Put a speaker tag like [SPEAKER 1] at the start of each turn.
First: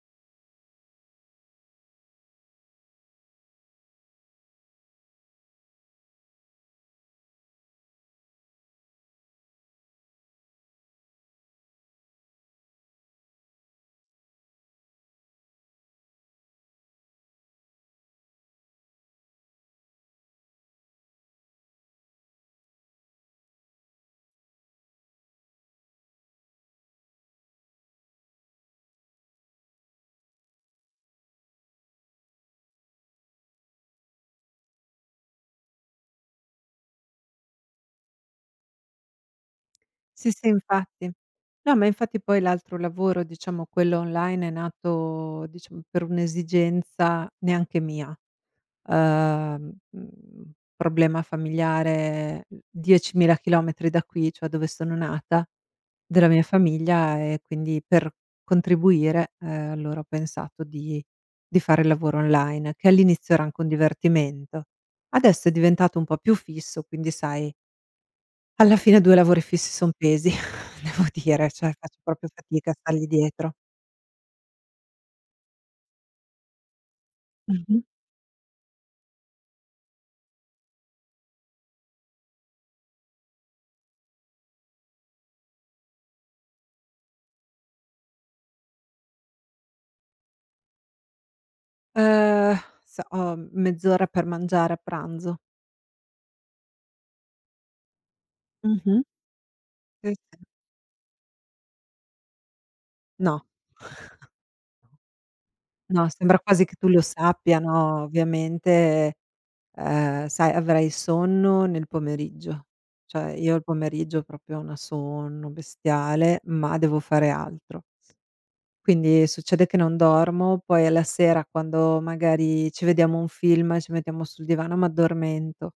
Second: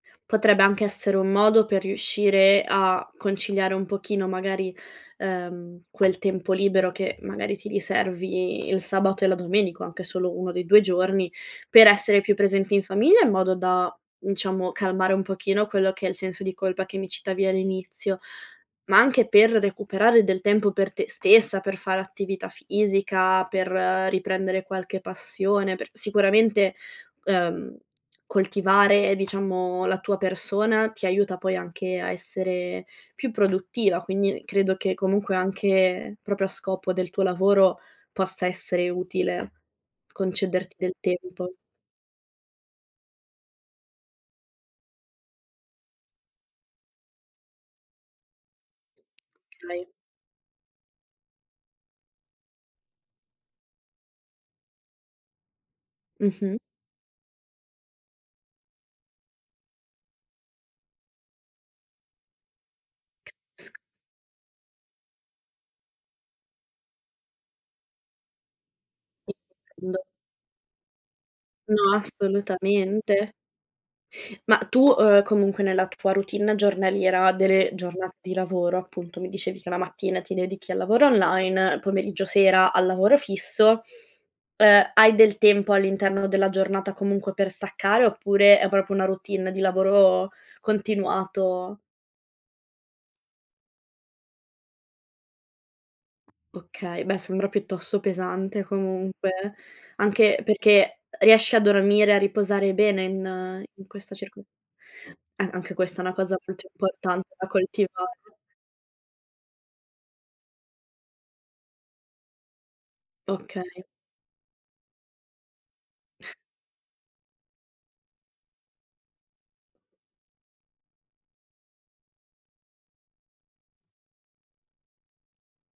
[SPEAKER 1] Potrebbe anche essere un modo per riuscire a conciliare un pochino, magari, ehm, quel tempo libero che magari ti riservi il sabato e la domenica, o anche solo uno dei 2 giorni, per essere più presenti in famiglia in modo da, diciamo, calmare un pochino quello che è il senso di colpa che mi citavi all'inizio, ma anche per recuperare del tempo per te stessa, per fare attività fisica, per riprendere qualche passione, per sicuramente, uhm, coltivare, diciamo, la tua persona, ti aiuta poi anche a essere più produttiva, quindi credo che comunque anche, proprio a scopo del tuo lavoro, possa essere utile
[SPEAKER 2] Sì, sì
[SPEAKER 1] concederti del
[SPEAKER 2] infatti.
[SPEAKER 1] tempo.
[SPEAKER 2] No, ma infatti poi l'altro lavoro, diciamo quello online, è nato, diciamo per un'esigenza neanche mia. Uhm,
[SPEAKER 1] Okay.
[SPEAKER 2] mhmm, problema familiare, mhmm, 10.000 chilometri da qui, cioè dove sono nata, della mia
[SPEAKER 1] Mh-mh.
[SPEAKER 2] famiglia e quindi per contribuire, ehm, allora ho pensato di di fare lavoro online, che all'inizio era anche un
[SPEAKER 1] Capisco.
[SPEAKER 2] divertimento. Adesso è diventato un po' più fisso, quindi sai alla fine 2 lavori fissi
[SPEAKER 1] [unintelligible]
[SPEAKER 2] son
[SPEAKER 1] quando
[SPEAKER 2] pesi, devo dire, cioè
[SPEAKER 1] No,
[SPEAKER 2] faccio proprio fatica a stargli
[SPEAKER 1] assolutamente.
[SPEAKER 2] dietro.
[SPEAKER 1] Ma, uhm, tu, uhm, comunque nella tua routine giornaliera, delle
[SPEAKER 2] Mh-mh.
[SPEAKER 1] giornate di lavoro, appunto, mi dicevi che la mattina ti dedichi al lavoro online, il pomeriggio sera al lavoro fisso. Uhm, hai del tempo all'interno della giornata comunque per staccare oppure è proprio una routine di lavoro continuato?
[SPEAKER 2] Ehm, sa ho mezz'ora per mangiare a pranzo.
[SPEAKER 1] Okay, beh sembra piuttosto pesante
[SPEAKER 2] Mh-mh.
[SPEAKER 1] comunque, anche
[SPEAKER 2] [unintelligible]
[SPEAKER 1] perché riesci a dormire, a riposare bene
[SPEAKER 2] No.
[SPEAKER 1] in in questa circo eh, anche questa è
[SPEAKER 2] No,
[SPEAKER 1] una cosa
[SPEAKER 2] sembra quasi
[SPEAKER 1] molto
[SPEAKER 2] che tu lo
[SPEAKER 1] importante da
[SPEAKER 2] sappia, no,
[SPEAKER 1] coltivare.
[SPEAKER 2] ovviamente, uhm, sai, avrai sonno nel pomeriggio. Cioè io al
[SPEAKER 1] Okay.
[SPEAKER 2] pomeriggio proprio ho una sonno bestiale, ma devo fare altro. Quindi succede che non dormo, poi alla sera quando magari ci vediamo un film, ci mettiamo sul divano, m'addormento.